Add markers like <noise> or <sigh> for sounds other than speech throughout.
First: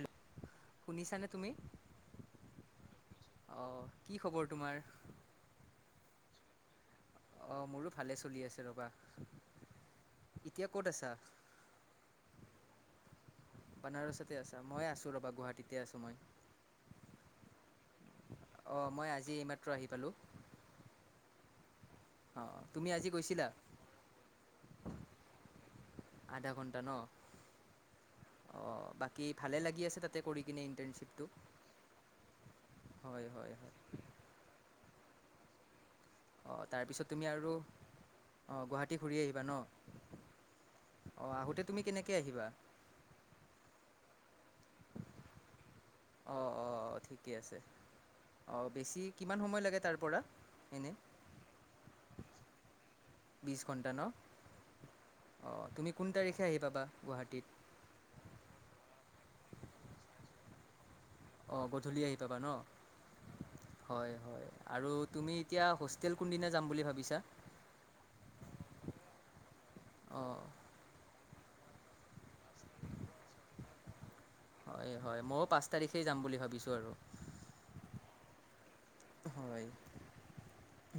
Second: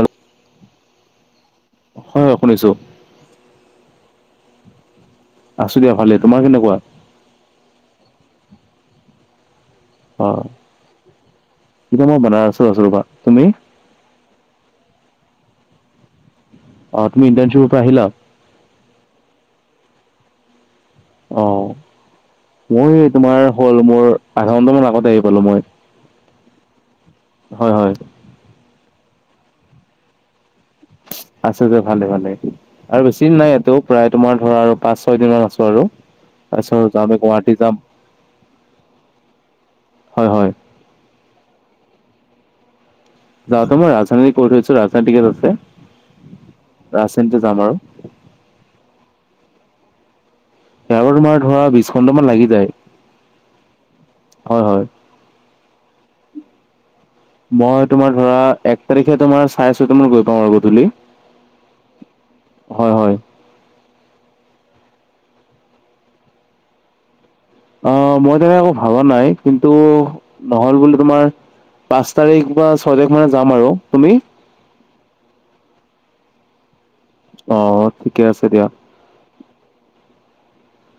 হয় শুনিছা নে তুমি? হয় শুনিছো অ', কি খবৰ তোমাৰ? আছো দিয়া ভালেই, তোমাৰ কেনেকুৱা। অ', মোৰো ভালেই চলি আছে ৰ'বা। অ', এতিয়া ক'ত আছা এতিয়া মই বানাৰসত আছো ৰ'বা, তুমি? বানাৰসতে আছা মই আছোঁ ৰ'বা গুৱাহাটীতে আছোঁ মই। অ', তুমি ইণ্টাৰ্নশ্বিপৰ পৰা আহিলা? অ', মই আজি এইমাত্ৰ আহি পালোঁ। অ', অঁ তুমি মোৰ আজি এই তোমাৰ গৈছিলা হ'ল মোৰ আধা ঘন্টামান আগত আহি পালো মই আধা ঘণ্টা ন? হয়, হয়। অ', বাকী ভালে লাগি আছে তাতে কৰি কিনে ইণ্টাৰ্নশ্বিপ। আছে যে ভালে ভালে আৰু বেছি হয় দিন নাই হয় ইয়াতো হয় প্ৰায় তোমাৰ ধৰা আৰু পাঁচ ছয় দিন মান আছো আৰু। অ', তাৰপিছত যাওঁতে তুমি গুৱাহাটী আৰু যাম অ' গুৱাহাটী ঘূৰি আহিবা ন? হয় হয় অ', আহোতে তুমি কেনেকে আহিবা? যাওঁতে মই ৰাজধানীত কৰি থৈছো ৰাজধানীৰ টিকেট আছে। অ', অ', অ', ঠিকে ৰাজধানীতে যাম আছে, আৰু অ' বেছি কিমান সময় লাগে তাৰপৰা? ইয়াৰ পৰা তোমাৰ ধৰা বিশ ঘন্টামান লাগি যায়। বিশ ঘণ্টা ন, হয় হয় অ' তুমি কোন তাৰিখে আহি পাবা গুৱাহাটীত? মই তোমাৰ ধৰা এক তাৰিখে তোমাৰ চাৰে ছয়টা মানত গৈ পাওঁ আৰু গধূলি। অ', গধূলি আহি পাবা ন'। হয় হয় হয় হয়, আৰু তুমি এতিয়া হোষ্টেল কোনদিনা যাম বুলি ভাবিছা? আ, মই তেনেকে একো ভাবা নাই কিন্তু অঁ নহ'ল বুলি তোমাৰ পাঁচ তাৰিখ বা ছয় তাৰিখ মানে যাম আৰু। তুমি? হয় হয়, ময়ো পাঁচ তাৰিখে যাম বুলি ভাবিছোঁ আৰু। অ', ঠিকে আছে দিয়া। হয়।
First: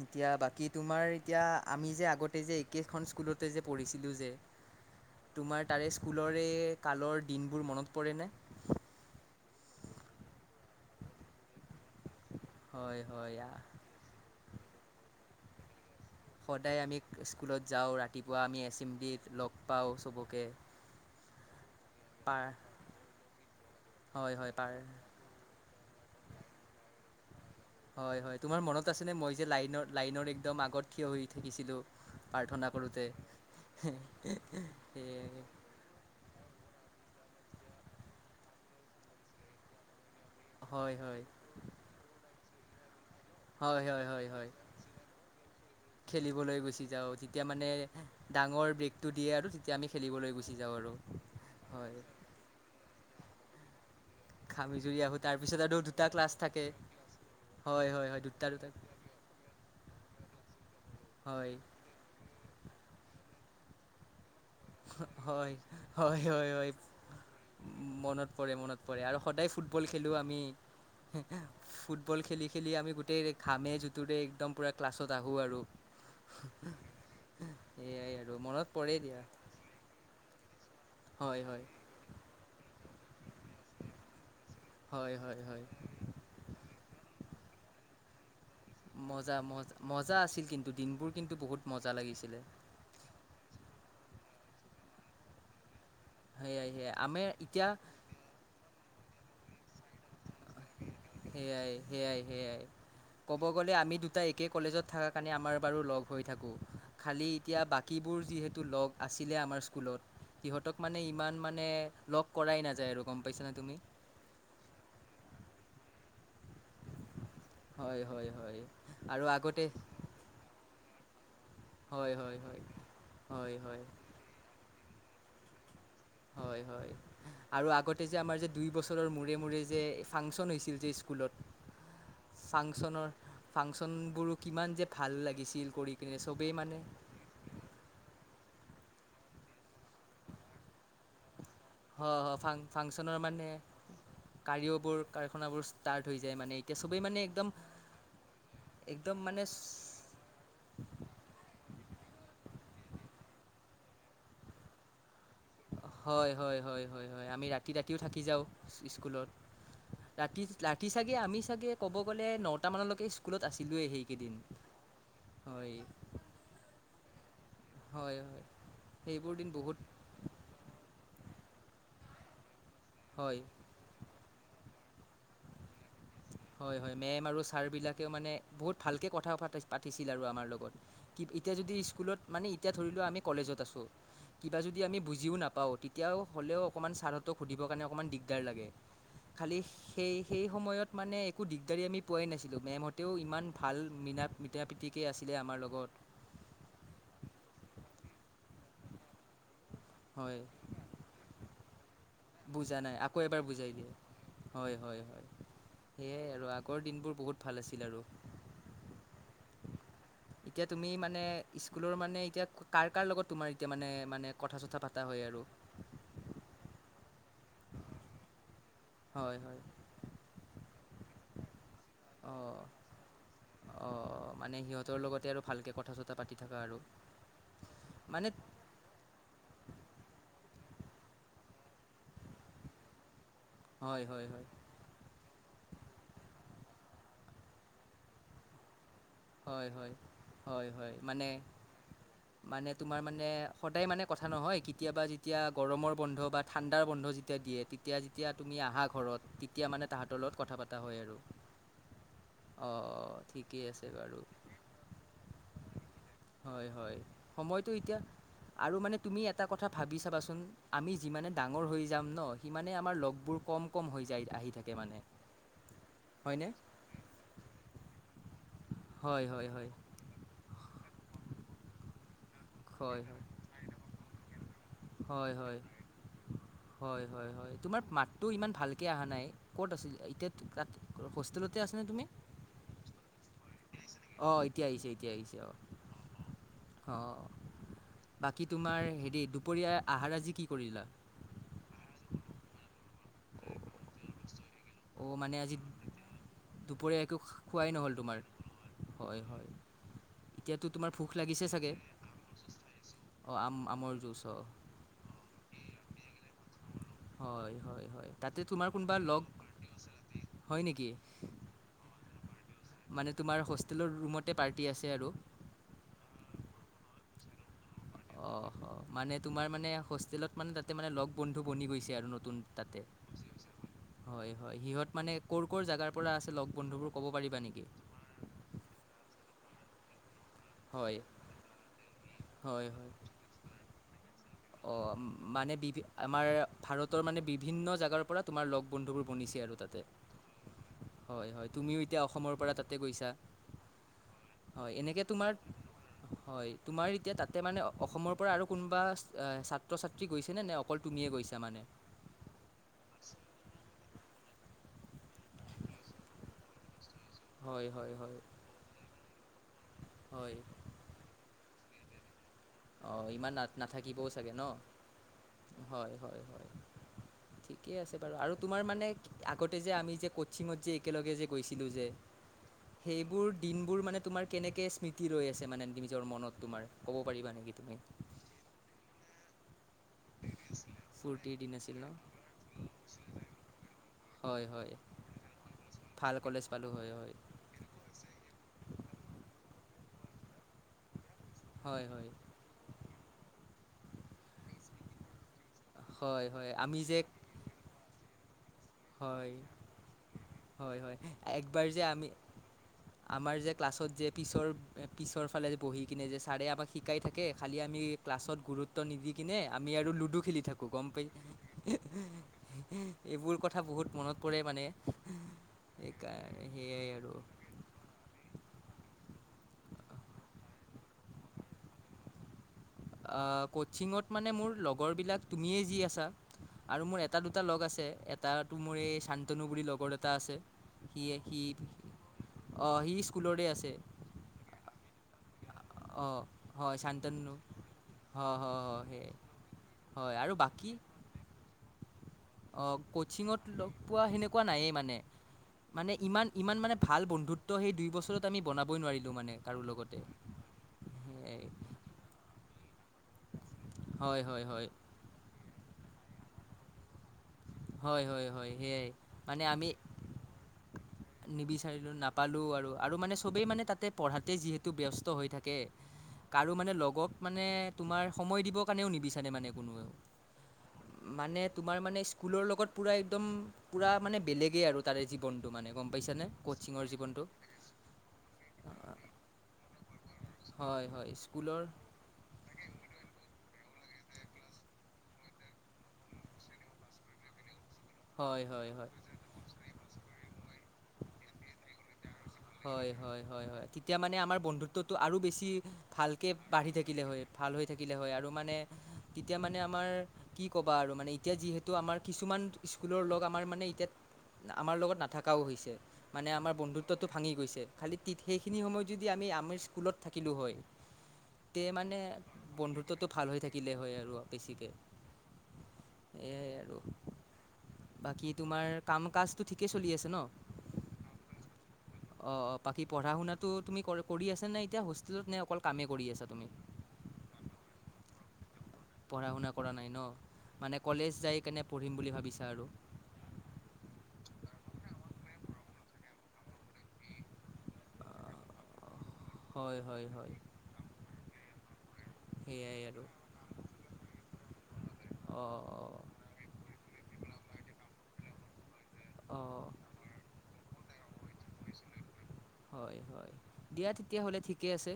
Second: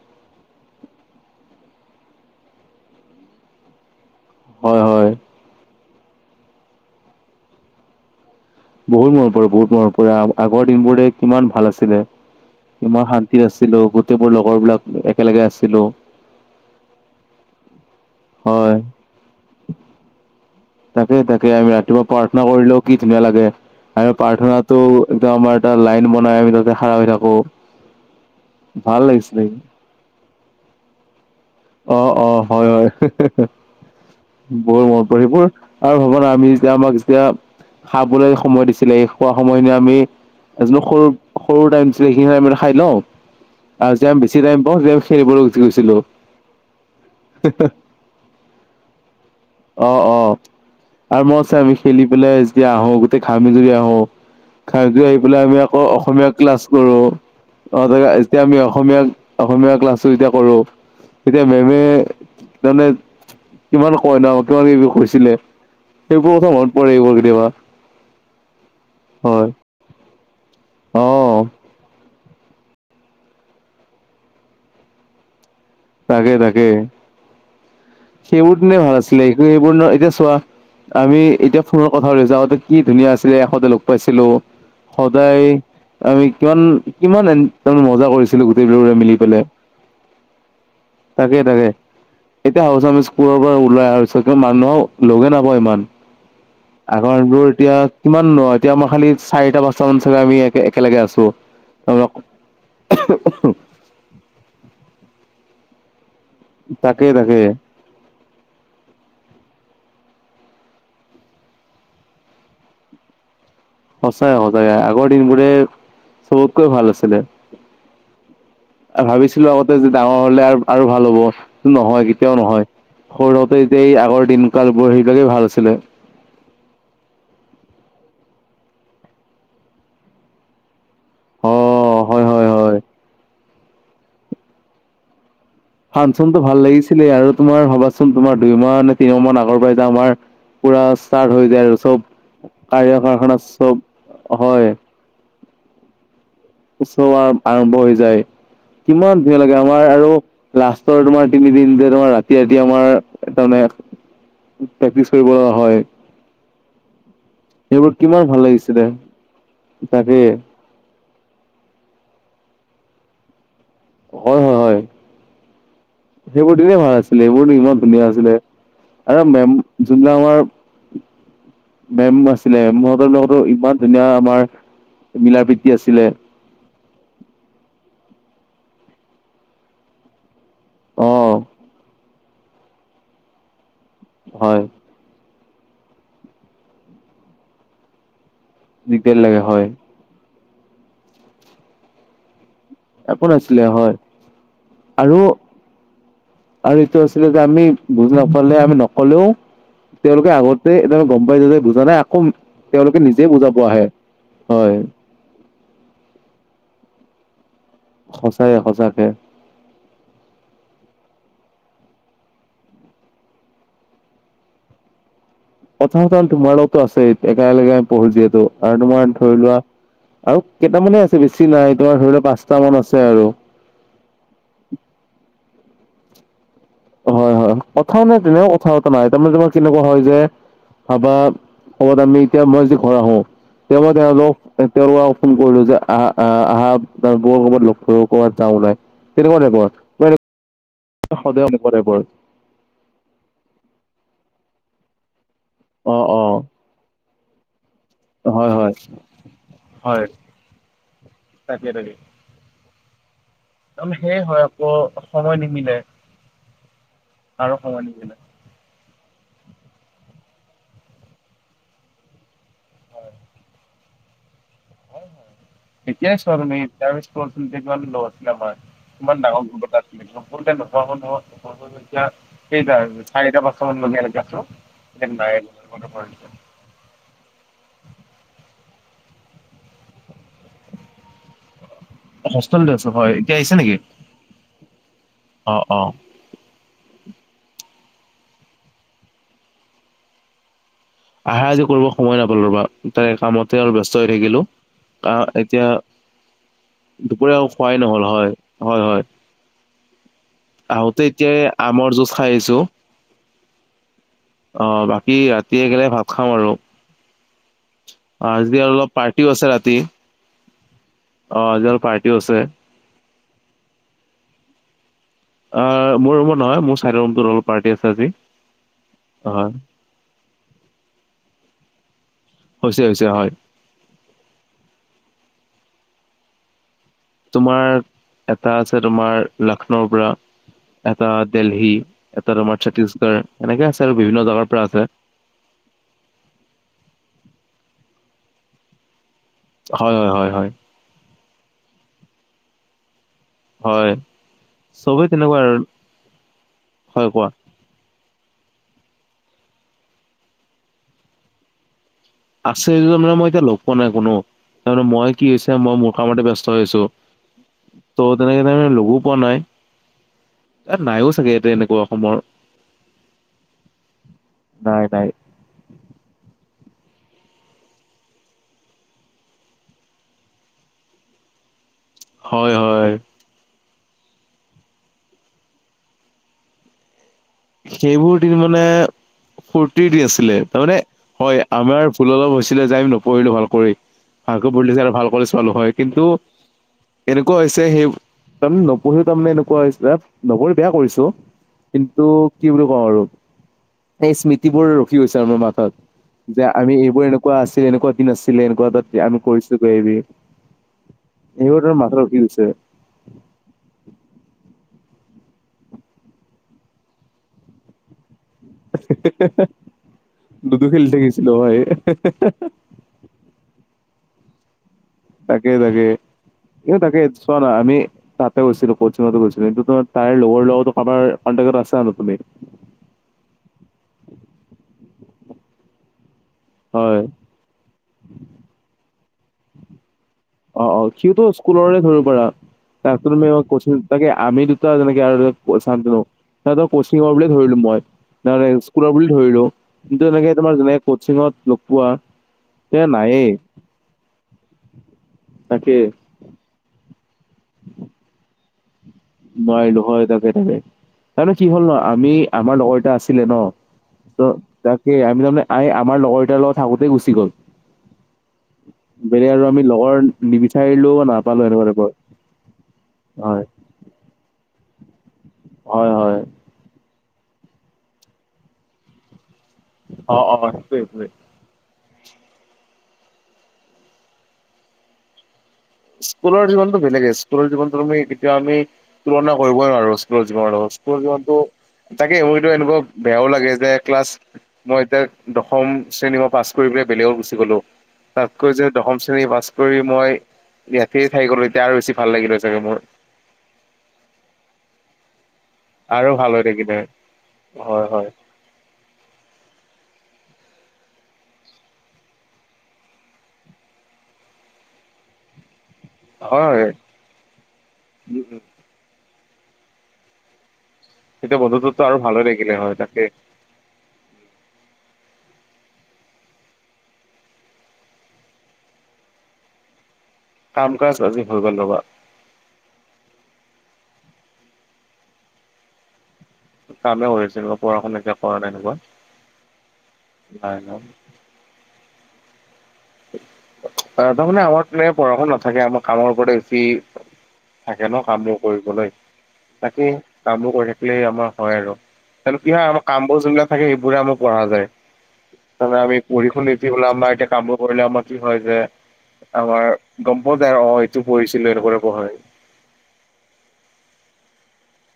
এতিয়া বাকী তোমাৰ এতিয়া আমি যে আগতে যে একেইখন স্কুলত তে যে পঢ়িছিলোঁ যে, হয় হয় তোমাৰ তাৰে স্কুলৰে কালৰ দিনবোৰ মনত পৰেনে? বহুত মনত, পৰে বহুত মনত পৰে। আগ-আগৰ দিনবোৰে কিমান ভাল আছিলে। কি হয় মই হয় শান্তি আহ আছিলোঁ, গোটেইবোৰ লগৰবিলাক একেলগে আছিলোঁ। সদায় আমি স্কুলত যাওঁ, ৰাতিপুৱা আমি হয় এচেম্বলিত লগ পাওঁ চবকে। তাকে তাকে আমি ৰাতিপুৱা পাৰ প্ৰাৰ্থনা কৰিলেও কি ধুনীয়া লাগে আৰু হয় হয় প্ৰাৰ্থনাটো পাৰ ত' আমাৰ এটা লাইন বনাই, আমি তাতে খাৰা হৈ থাকোঁ। হয় হয়, তোমাৰ মনত আছেনে মই যে লাইনৰ, লাইনৰ একদম আগত থিয় হৈ থাকিছিলোঁ অ' অ' হয় প্ৰাৰ্থনা হয় কৰোঁতে। বৰ মনত পৰে সেইবোৰ আৰু ভবা না আমি যেতিয়া, আমাক যেতিয়া খাবলৈ সময় দিছিলে এ, খোৱা সময়খিনি আমি এজন হয় সৰু হয় সৰু টাইমছ লৈ সেইখিনি টাইম খাই লওঁ হয় আৰু হয় যেতিয়া আমি হয় বেছি হয় টাইম পাওঁ যে খেলিবলৈ গুচি গৈছিলোঁ। খেলিবলৈ গুচি যাওঁ, তেতিয়া মানে ডাঙৰ ব্ৰেকটো দিয়ে আৰু তেতিয়া আমি অ', খেলিবলৈ অ', গুচি যাওঁ আৰু মই আছে, আমি হয় খেলি পেলাই যেতিয়া আহোঁ, গোটেই ঘামি জুৰি আহোঁ ঘামি খাই জুৰি যে আহোঁ আহি পেলাই আমি তাৰপিছত আৰু আকৌ দুটা অসমীয়া ক্লাছ থাকে কৰোঁ। অ', হয় ত' হয় হয় এতিয়া দুটা আমি দুটা অসমীয়া, অসমীয়া ক্লাছটো যেতিয়া কৰোঁ তেতিয়া হয় মেমে মানে কিমান কই ন' তোমাক এইবোৰ কৰিছিলে, হয় হয় হয় সেইবোৰো হয় মনত পৰে এইবোৰ কেতিয়াবা। মনত পৰে মনত পৰে, আৰু হয় সদায় ফুটবল খেলোঁ আমি। অ' ফুট বল খেলি খেলি আমি গোটেই ঘামে জুটোৰে একদম পুৰা ক্লাছত আহোঁ আৰু। তাকে তাকে, সেয়াই আৰু সেইবোৰ মনত দিনে পৰে ভাল দিয়া আছিলে, এইখিনি এতিয়া চোৱা আমি হয় এতিয়া হয় ফোনত কথা পাতি আছোঁ, আগতে কি ধুনীয়া আছিলে, এষতে লগ পাইছিলোঁ। হয়, হয়, হয়। আমি কিমান, কিমান এন তাৰে মজা কৰিছোঁ। <unintelligible> গোটেই ৰ'দ মজা মজ-মজা আছিল কিন্তু, দিনবোৰ কিন্তু বহুত মজা লাগিছিলে। <unintelligible> পুৰৰ পৰা ওলাই অহা পিছত কিন্তু মানুহক লগে নাপাওঁ ইমান। সেয়াই সেয়াই আমি আগৰবোৰ এতিয়া কিমান ন' এতিয়া মই খালি চাৰিটা পা <unintelligible> চাগে আমি একে একেলগে সেয়াই আছোঁ। <unintelligible> বুলে আমি দুটা একে কলেজত থাকা কাৰনে আমাৰ বাৰু লগ হৈ থাকোঁ, তাকে খালি তাকে এতিয়া বা কিবোৰ যিহেতু লগ আছিলে আমাৰ স্কুলত, সিহঁতক মানে ইমান মানে লগ কৰাই নাযায় আৰু গম পাইছানে তুমি? সঁচাই সঁচাই, আগৰ দিনবোৰে চবতকৈ ভাল আছিলে। হয় হয় হয় ভাবিছিলোঁ আগতে য ডাঙৰ হ'লে আৰু আৰু ভাল হ'ব, নহয় হয় কেতিয়াও হয় হয় নহয়, হয় সৰুতে হয় যেতিয়া এই আগৰ দিন কালবোৰ হেৰিলৈকে ভাল আছিলে। হয় হয়। আৰু আগতে যে আমাৰ যে দুই বছৰৰ মূৰে মূৰে যে ফাংচন হৈছিল যে স্কুলত। অ হয় হয় হয়। ফাংচনৰ ফাংচনবোৰো কিমান যে ভাল লাগিছিল! কৰি কিনে ফাংচনটো চবেই ভাল মানে লাগিছিলে আৰু তোমাৰ ভাবাচোন চোন তোমাৰ দুই মাহ নে তিনিমাহ মান আগৰ পৰাই এতিয়া আমাৰ পোৰা ষ্টাৰ্ট হৈ যায় আৰু। চব হ ফাং কাৰ্য ফাংচনৰ কাৰখানা মানে চব হয় কাৰিয়বোৰ কাৰখানাবোৰ ষ্টাৰ্ট হৈ যায় মানে। এতিয়া চবেই উসৱ মানে হোৱাৰ একদম আৰম্ভ হৈ যায় একদম কিমান ধুনীয়া মানে লাগে আমাৰ আৰু লাষ্টৰ তোমাৰ তিনিদিন যে তোমাৰ ৰাতি ৰাতি আমাৰ তাৰমানে প্ৰেক্টিচ কৰিব লগা হয়। হয় হয় হয় হয় হয় আমি ৰাতি সেইবোৰ ৰাতিও থাকি কিমান ভাল যাওঁ লাগিছিলে স্কুলত, তাকে ৰাতি ৰা কি চাগে আমি চাগে ক'ব গ'লে নটামানলৈকে স্কুলত আছিলোঁৱে হেই কেইদিন হয় হয় হয় হয়। সেইবোৰ দিনেই ভাল আছিলে, এইবোৰ ইমান ধুনীয়া হয় আছিলে, হয় আৰু সেইবোৰ দিন মেম বহুত যোনদিনা আমাৰ মেম আছিলে মেমহতৰ লগতো হয় ইমান ধুনীয়া আমাৰ মিলা প্ৰীতি আছিলে। হয় হয় মেম আৰু ছাৰ বিলাকেও মানে বহুত ভালকে কথা পাতিছিল আৰু আমাৰ লগ গত, অ কি এতিয়া যদি স্কুলত মানে এতিয়া ধৰি লোৱা আমি কলেজত আছোঁ কিবা হয় যদি আমি বুজিও নাপাওঁ তেতিয়াও হ'লেও অকণমান ছাৰহঁতক সুধিবৰ কাৰণে অকণমান দিগদাৰ লাগে। দিগদাৰি লাগে খালি হয় সেই সেই সময়ত মানে একো দিগদাৰি আমি পোৱাই নাছিলো মেমহঁত তেওঁ একো ইমান নাছিলে ভাল হয় মীনা মিতা প্ৰীতিকে আৰু আছিলে আমাৰ লগত। আৰু এইটো আছিলে যে আমি বুজি নাপালে আমি নকলেও তেওঁলোকে হয় আগতে এইটো গম পায় যায় যে বুজা নাই আকৌ বুজা নাই তেওঁলোকে আকৌ নিজে এবাৰ বুজাব বুজাই আহে দিয়ে, হয় হয় হয়। সেয়াই আৰু আগৰ দিনবোৰ বহুত ভাল আছিল আৰু। সঁচাই সঁচাকে এতিয়া তুমি মানে স্কুলৰ মানে এতিয়া কাৰ কাৰ লগত তোমাৰ এতিয়া মানে মানে কথা চথা পাতা হয় আৰু? কথা বতৰা তোমাৰ লগতো আছে একেগে আমি পঢ়ো যিহেতু। আৰু তোমাৰ ধৰি হয় লোৱা হয় আৰু কেইটামানে আছে বেছি নাই তোমাৰ ধৰি লোৱা পাঁচটা অঁ মান আছে আৰু। অঁ মানে সিহঁতৰ লগতে আৰু ভালকে কথা চথা পাতি থকা আৰু। হয় হয় কথা মানে তেনেও কথা পতা নাই তাৰমানে তোমাৰ কেনেকোৱা হয় যে ভাবা কবাত আমি এতিয়া মই যদি ঘৰ আহো তেওঁ হয় হয় তেওঁলোক হয় তেওঁলোকক ফোন কৰিলো যে আহা আহ আহা ব ক'ৰবাত লগ কৰ'বাত যাওঁ উলাই। হয় হয় হয় হয়। এ মানে সদায় এনেকোৱা টাইপৰ। মানে তোমাৰ মানে সদায় মানে কথা নহয় কেতিয়াবা যেতিয়া অ গৰমৰ বন্ধ অ বা ঠা ঠাণ্ডাৰ বন্ধ যেতিয়া দিয়ে তি তেতিয়া যেতিয়া হয় তুমি হয় আহা ঘৰত তেতিয়া মানে তাহাঁতৰ লগত কথা পতা হয় আৰু? অ অ ঠিকেই আছে বাৰু, হয় হয় সময়টো এতিয়া আৰু মানে তুমি এটা কথা ভাবি চাবাচোন, আমি যিমানে ডাঙৰ হৈ যাম ন সিমানে আমাৰ লগবোৰ কম কম হৈ যায় আহি থাক এতিয়াই চোৱা তুমি তাৰ স্কুলত <inaudible> কিমান লগ আছিলে আমাৰ কিমান হয় ডাঙৰ হয় হয় গ্ৰুপ এটা <inaudible> কেইটা হয় চাৰিটা পাঁচটামান লোগে এনেকে আছো <inaudible> হয় হয় হয় হয় হয় তোমাৰ মাতটো ইমান ভালকে আহা নাই, ক'ত আছিল এতিয়া তাত হোষ্টেলতে আছানে তুমি? <inaudible> এতিয়া হোষ্টেলতে আছো হয় এতিয়া আহিছে নেকি? অহ এতিয়া আহিছে এতিয়া আহিছে অ। অঁ অঁ। অঁ বাকী তোমাৰ হেৰি দুপৰীয়া আহাৰ আজি কি কৰিলা আহাৰ আজি কৰিব সময় নাপালো ৰবা তাৰে কামতে আৰু ব্যস্ত হৈ থাকিলো অঁ আহ মানে আজি এতিয়া দুপৰীয়া একো খোৱাই নহল হয় হয় হয় এতিয়াতো তোমাৰ আহোতে ভোক এতিয়াই লাগিছে চাগে আমৰ জুজ খাই আহিছো অঁ আম আমৰ জুচ অঁ অ বাকী ৰাতি একলগে ভাত খাম আৰু হয় হয় হয় তাতে আজি তোমাৰ আৰু অলপ কোনোবা লগ পাৰ্টিও আছে ৰাতি হয় নেকি অ আজি অলপ পাৰ্টিও আছে মানে তোমাৰ হোষ্টেলৰ ৰুমতে পাৰ্টি আছে আৰু অ মোৰ ৰুমত নহয় মোৰ চাইডৰ ৰুমটোত অলপ পাৰ্টি আছে আজি হয় সেয়া হোষ্টেলত মানে তাতে মানে লগ বন্ধু বনি গৈছে আৰু নতুন তাতে হৈছে হৈছে হয় হয় হয় সিহঁত মানে কৰ' কৰ' জাগাৰ পৰা আছে লগ বন্ধুবোৰ ক'ব পাৰিবা নেকি তোমাৰ এটা আছে তোমাৰ লাক্ষ্ণৌৰ পৰা হয় এটা দেল্হী এটা তোমাৰ ছত্তিশগড় এনেকে আছে আৰু বিভিন্ন জাগাৰ অঁ আম মানে বিভি আমাৰ ভাৰতৰ মানে বিভিন্ন জাগাৰ পৰা তোমাৰ লগ বন্ধুবোৰ বনিছে আৰু তাতে হয় হয় হয় হয় হয় হয় তুমিও এতিয়া অসমৰ পৰা তাতে গৈছা হয় হয় এনেকে চবেই তোমাৰ তেনেকুৱা আৰু হয় তোমাৰ হয় এতিয়া কোৱা তাতে মানে অ অসমৰ পৰা আৰু কোনোবা এ ছাত্ৰ-ছাত্ৰী গৈছেনে, নে অকল তুমিয়ে গৈছা মানে। আছে নে নাই, মানে মই এতিয়া লগ পোৱা নাই কোনো, তাৰে মানে মই কি হৈছে মই মোৰ কামতে ব্যস্ত হৈ আছো। হয় হয় ত' হয় তেনেকে তেনেকে লগো পোৱা নাই। হয় এ নাইও চাগে, ইয়াতে এনেকুৱা অসমৰ। অঁ ইমান না নাথাকিবও চাগে ন, নাই নাই। হয়, হয়, হয়। ঠিকে আছে বাৰু আৰু তোমাৰ মানে আগতে যে, আমি যে, কচিঙত যে, একেলগে যে, গৈছিলো যে। হয় হয় সেইবোৰ দিনবোৰ মানে তোমাৰ কেনেকে স্মৃতি ৰৈ আছে মানে, নিজৰ মনত তোমাৰ ক'ব পাৰিবা নেকি? তুমি সেইবোৰ মানে ফূৰ্তি দি আছিলে তাৰমানে ফূৰ্তিৰ হয় দিন আছিল আমাৰ ন ভুল অলপ হৈছিলে যে আমি নপঢ়িলো ভাল কৰি। হয় ভালেকৈ পঢ়িলে হয় যে আৰু ভাল কলেজ পালোঁ হয়, কিন্তু ভাল কলেজ পালোঁ হয় হয় এনেকুৱা হৈছে সেই তাৰমানে নপঢ়িও তাৰমানে এনেকুৱা হৈছে, নপঢ়ি বেয়া কৰিছো হয় কিন্তু হয় কি বুলি কওঁ আৰু এই স্মৃতিবোৰ ৰখি গৈছে আৰু মাথাত, হয় যে হয় আমি যে এইবোৰ এনেকু কুৱা আছিলে, এনেকুৱা দিন আছিলে, এনেকুৱা এটা যে আমি হয় কৰিছো বেয়াবি, হয় হয় এইবোৰ একবাৰ তোৰ যে মাথা আমি ৰখি গৈছে। আমাৰ যে ক্লাছত যে পিছৰ, পিছৰ ফালে বহি কিনে যে ছাৰে আমাক শিকাই থাকে খালী আমি ক্লাছত গুৰুত্ব নিদি কিনে, আমি আৰু লুডু খেলি থাকোঁ গম পাই এইবোৰ কথা বহুত মনত পৰে মানে। তাকে তাকে এই সেয়াই তাকে আৰু চোৱা ত' আমি তাতে গৈছিলো, কোচিঙটো গৈছিলো সেইটোতো তাইক লগৰ লগতো কাৰবাৰ কণ্টেক্ট ত আছা আৰু তুমি। কচিঙত মানে মোৰ লগৰবিলাক, তুমিয়ে যি আছা আৰু হয়। মোৰ এটা দু টা লগ আছে এটাতো মোৰ এই শান্তনু বুলি লগৰ এটা আছে। অ', অ' সি সিউটো সি স্কুলৰে ধৰিব পাৰা। অঁ সি তাকো তুমি অ' স্কুলৰে আছে কচিঙৰ, তাকে আমি দুটা যেনেকে আৰু ধৰ শান্তনু, অঁ সিহঁতক হয় কছিঙৰ বুলি শান্তনু ধৰি -লো মই, হয় তেনেদৰে হয় হয় স্কুলৰ বুলি সেয়াই ধৰিলো কিন্তু হয় এনেকে আৰু তোমাৰ কোচিংত লগ পোৱা তে অ' নায়েই কোচিংত লগ পোৱা সেনেকুৱা নায়েই মানে, তাকে। মানে ইমান ইমান মানে ভাল বন্ধুত্ব সেই দুই বছৰত ত আমি বনাবই নোৱাৰিলোঁ মানে কাৰো নোৱাৰিলো লগতে, হয় তাকে তাকে তাৰমানে সেয়াই। কি হ'ল ন আমি আমাৰ লগৰগিতা আছিলে ন, হয় ত' হয় হয় তাত সেই আমি তাৰমানে এই আমাৰ লগৰগিতাৰ লগত থাকোতেই গুচি গ'ল। হয় হয় হয় সেয়াই বেলেগ মানে আৰু আমি লগৰ নিবিচাৰিলোও নাপালোঁও এনেকুৱা তাইপৰ। পালোঁ আৰু, আৰু মানে চবেই মানে তাতে পঢ়াতেই যিহেতু ব্যস্ত হৈ থাকে হয় হয় কাৰো মানে লগক মানে তোমাৰ সময় দিবৰ কাৰণেও নিবিচাৰে মানে। কোনোৱেও, অ অ সেইটোৱে সেইটোৱে মানে তোমাৰ মানে স্কুলৰ লগত পূৰা একদম, পূৰা মানে বেলেগেই আৰু তাৰে জীৱনটো মানে। গম পাইছানে স্কুলৰ জীৱনতো ক'চিঙৰ বেলেগে, জীৱনটো স্কুলৰ জীৱনতো আমি কেতিয়াও আমি তুলনা কৰিবই নোৱাৰো স্কুলৰ জীৱনৰ লগত, হয় স্কুলৰ হয় জীৱনটো স্কুলৰ তাকে মোৰটো এনেকুৱাও বেয়াও লাগে যে ক্লাছ, মই এতিয়া দশম শ্ৰেণী মই পাছ কৰি পেলাই বেলেগত গুচি গ'লো, হয় তাতকৈ যে হয় হয় দশম শ্ৰেণী পাছ কৰি মই ইয়াতে থাকি গ'লো তেতিয়া আৰু বেচি ভাল লাগিল হয়। হয়, হয়, হয়, হয়। তেতিয়া মানে আমাৰ বন্ধুত্বটো আৰু বেছি আৰু ভালকে ভাল হৈ বাঢ়ি থাকিলে হয়, ভাল হৈ থাকিলে হয় আৰু মানে, তেতিয়া মানে আমাৰ কি ক'বা আৰু মানে এতিয়া যিহেতু আমাৰ কিছুমান স্কুলৰ লগ আমাৰ মানে এতিয়া আমাৰ লগত নাথাকাও হৈছে, মানে হয় আমাৰ হয় বন্ধুত্বটো ভাঙি গৈছে, খালি উম তিত উম সেইখিনি সময়ত তেতিয়া যদি আমি আমি স্কুলত থাকিলো হয়, তেতিয়া তে বন্ধুত্বটো আৰু মানে ভাল হৈ থাকিলে হয় তাকে বন্ধুত্বটো ভাল হৈ থাকি থাকিলে হয় আৰু বেছিকে সেইয়াই আৰু। বাকী তোমাৰ কাম কাজটো ঠিকেই চলি আছে ন। কাম কাজ আজি হৈ গ'ল ৰ'বা। অ', অ' বাকী পঢ়া শুনাতো তুমি কৰি আছা নে এতিয়া, হোষ্টেলত নে, অকল কামে কৰি আছা তুমি। কামে কৰি আছো এনেকুৱা পঢ়া শুনা এতিয়া কৰা নাই এনেকুৱা পঢ়া শুনা কৰা নাই ন নাই মানে নাই কলেজ যাই কেনে পঢ়িম বুলি ভাবিছা আৰু অ তাৰমানে আমাৰ তেনেকে মানে পঢ়া শুনা নাথাকে আমাৰ কামৰ ওপৰতে বেছি থাকে ন কামবোৰ কৰিবলৈ হয় বাকী হয় হয় কামবোৰ কৰি থাকিলে আমাৰ হয় আৰু কি হয় সেয়াই আমাৰ আৰু কাম বোৰ যোনবিলাক থাকে সেইবোৰে আমাৰ পঢ়া যায় তাতে আমি অঁ পঢ়ি শুনি <unintelligible> আমাৰ এতিয়া কামবোৰ পঢ়িলে আমাৰ কি হয় যে অঁ আমাৰ অঁ গম পোৱা যায় অ এইটো পঢ়িছিলো এনেকুৱা তাইপৰ হয়। হয় হয় দিয়া তেতিয়াহ'লে ঠিকে আছে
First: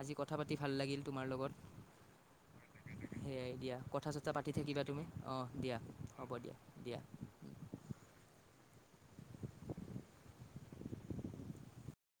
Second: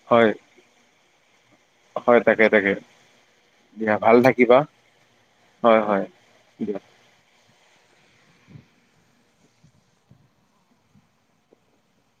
আজি হয় কথা পাতি ভাল লাগিল তোমাৰ লগত। হয় তাকে তাকে। সেয়াই দিয়া কথা চথা পাতি থাকিবা তুমি অ দিয়া হয় হয় হ'ব দিয়া দিয়া।